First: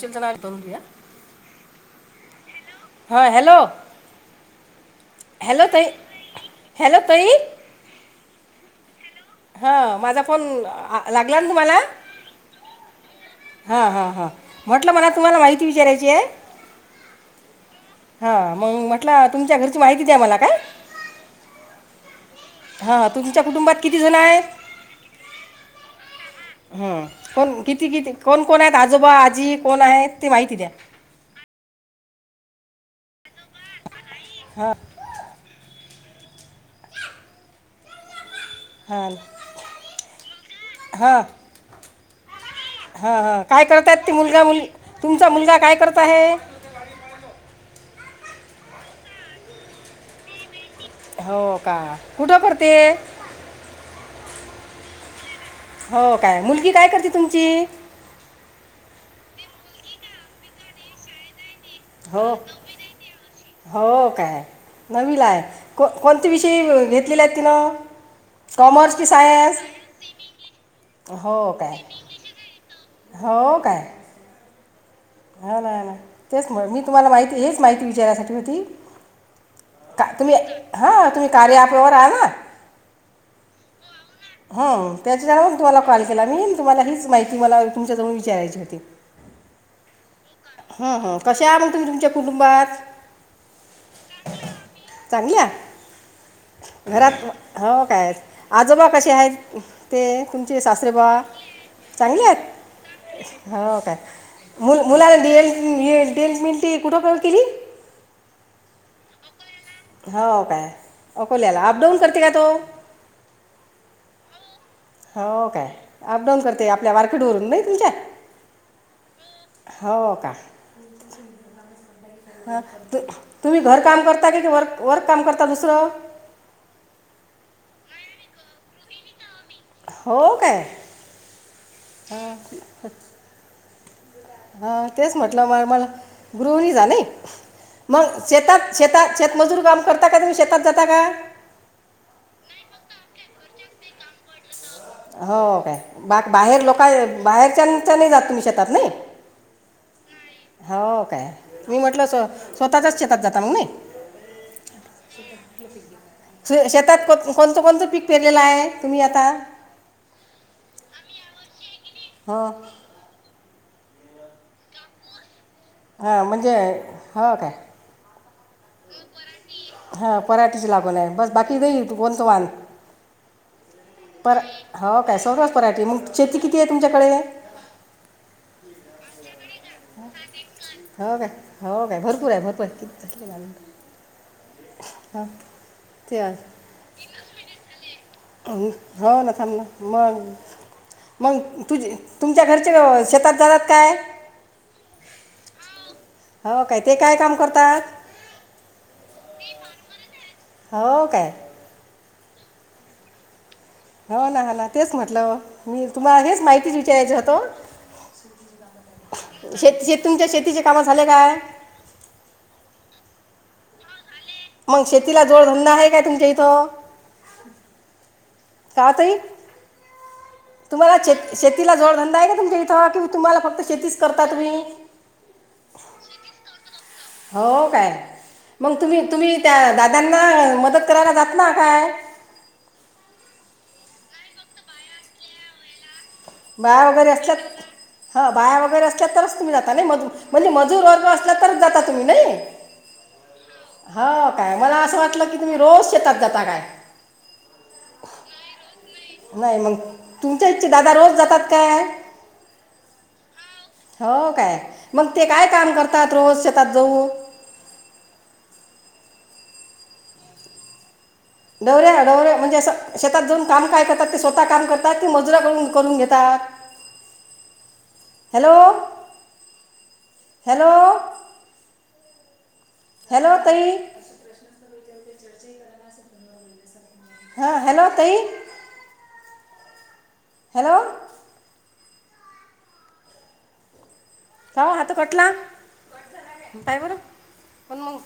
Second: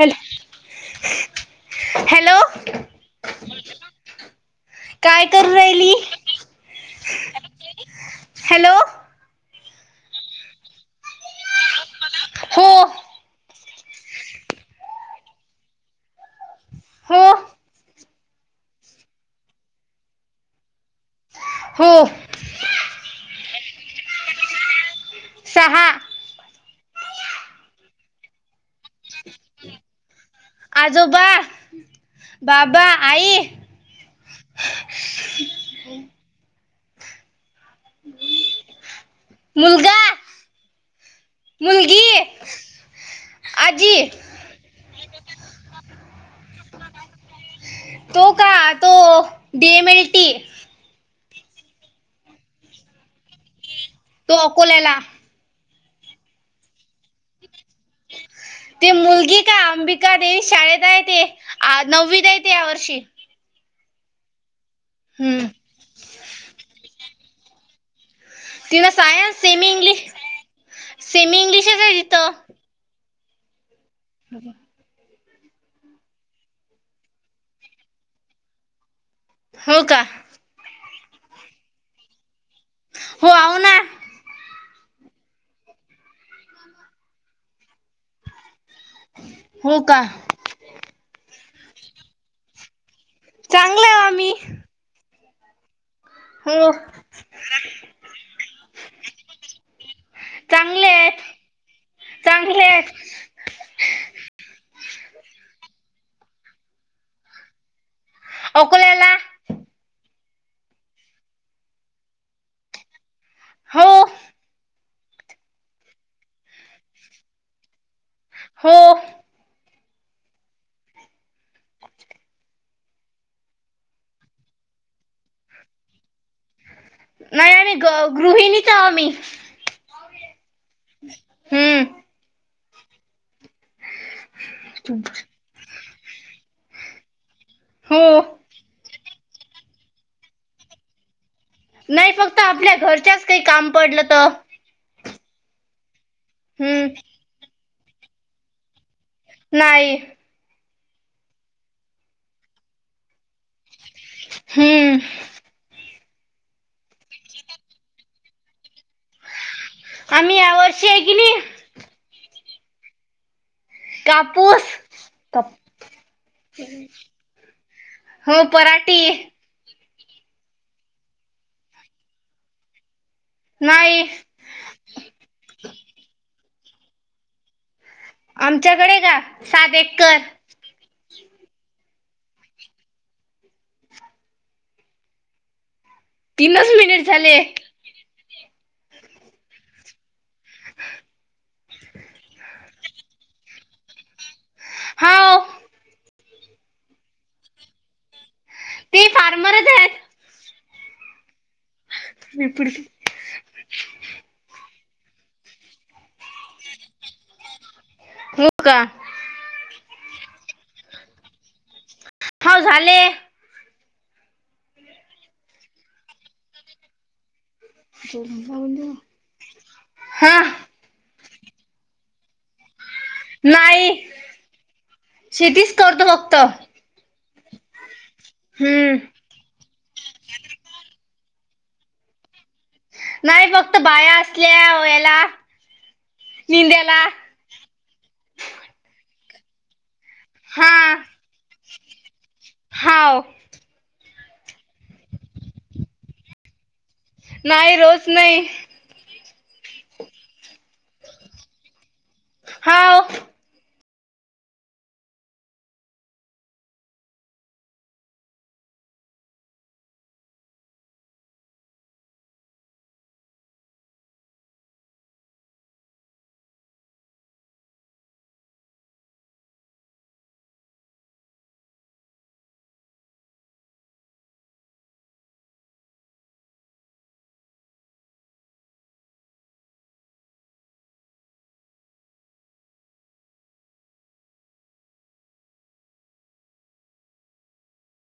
Hello hello हा hello काय करू हॅलो ताई, राहिली हॅलो ताई हॅलो हा माझा फोन लागला ना तुम्हाला... हो, हा हा हा म्हटलं मला तुम्हाला माहिती विचारायची आहे. हो. हा मग म्हटलं तुमच्या घरची माहिती द्या मला काय हो. हा तुमच्या कुटुंबात किती जण आहेत? सहा. हम्म कोण किती किती कोण कोण आहेत? आजोबा आजी कोण आहेत ते माहिती द्या. आजोबा बाबा आई हा हां मुलगा मुलगी हा हा काय आजी करतात ते मुलगा मुलगी तुमचा मुलगा काय करत आहे? तो का तो डी एम एल टी हो का... कुठं पडते? तो अकोलेला हो काय! मुलगी काय करते तुमची? ते मुलगी का अंबिका देवी शाळेत आहे ते नववीत हो आहे या वर्षी. हो काय नववीला आहे कोणते विषय घेतलेले आहेत तिनं. कॉमर्स कि सायन्स सेमी इंग्लिश सेमी हो काय. इंग्लिशच आहे तिथं हो काय. [inaudible] हो ना तेच मी तुम्हाला माहिती हेच माहिती विचारायसाठी होती. हो का हा तुम्ही कार्या ऍपवर आहे ना. हो आहे ना. हो त्याच्यावरून तुम्हाला कॉल केला मी तुम्हाला हीच माहिती मला तुमच्याजवळ विचारायची होती. हो का. हं, हं. कशा आहात मग तुम्ही तुमच्या कुटुंबात चांगलं आहे आम्ही चांगल्या. [inaudible] घरात हो काय आजोबा कसे आहेत ते तुमचे चांगले सासरेबुवा. आहेत चांगले आहेत. हो काय मु मुल D D M L T कुठ बर केली? अकोलेला. हो काय अकोल्याला अप डाऊन करते का तो? हो. हो काय अपडाऊन करते आपल्या वारखेड वरून नाही तुमच्या हो. हो का. तुम्ही घर काम करता कि व वर्क काम करता दुसरं नाही नाही ग गृहिणीच आहे मी. हो काय हम्म. हा तेच म्हटलं म मला गृहिणीच आहे ना. मग हो शेतात शेतात शेतमजूर काम करता का तुम्ही शेतात जाता का? नाही फक्त आपल्या घरच्याच काही काम पडलं तर हो काय बाहेर लोक हम्म बाहेरच्यांच्या नाही जात तुम्ही शेतात नाही. नाही. हो काय मी म्हंटलं स्वतःच शेतात जा हम्म. श शेतांत कोणतं कोणतं पीक पेरलेलं आहे तुम्हीं आतां आम्हीं यां वर्षी आहे की नाहीं हो कांपूस कांप हां म्हणजे हं कायं हो पराटे हां पराटेची लागून आहे बस बाकी जाईल तू कोणतं वान नाही पर हो का सर्व पराठी मंग शेती किती आहे तुमच्यांकडे आमच्याकडे का सात एकर हो का हो कायं भरंपूर आहे भरंपूर आहे किती झांले हं तीनच मिनिट झाले. हो ना थांब मग मग तुझ तुमच्या घरी शेतात जातात काय. हाव हो काय ते काय काम करतात. ते फार्मरच आहेत. हो काय. [unintelligible] हो ना ह ना तेच म्हटलं मी तुम्हाला हेच माहितीच विचारायच होत हो का तुमच्या शेतीचे काम झाले काय. हव झाले. मग शेतीला जोडधंदा आहे काय तुमच्या इथं कां तांई हा तुम्हांला श शेतीला जोडधंदा आहे कां तुमच्यां इथं कि तुम्हांला फक्तं नाही शेतीचं करतांत तुम्हीं शेतीच करतो फक्त हो कायं मंग हम्म तुम्हीं तुम्हीं त्यां दादांना मंदत करांयला जातां जातांना कायं नाहीं फक्तं बाया असल्यां यांलां बांया वगैरे असल्यां हां बांया वगैरें असल्यां तरचं तुम्हीं जाता नाहीं मध म्हण हा मंजूर वर्ग असलां तरचं जांतां तुम्हीं नाहीं हाव हां कायं मंलां असं वाटलं की तुम्हीं रोज शेतात जातां कायं नाहीं रोज नाहीं नाहीं मंग तुमच्यां ईच्छा दादा रोज जातांत कायं हाव हो कायं मंग ते कायं कामं करतांत रोज शेतात जाऊं डवऱ्यां डवऱ्यां म्हणंजे शेतात जाऊंन कामं कायं करतांत ते स्वतः कामं करतांत की मजुरां करूंन करूंन घेतांत ह हॅलो हॅलो हॅलो तांई हा हॅलो तांई हॅलो हो हात खटला पांयं बरं पणं मंग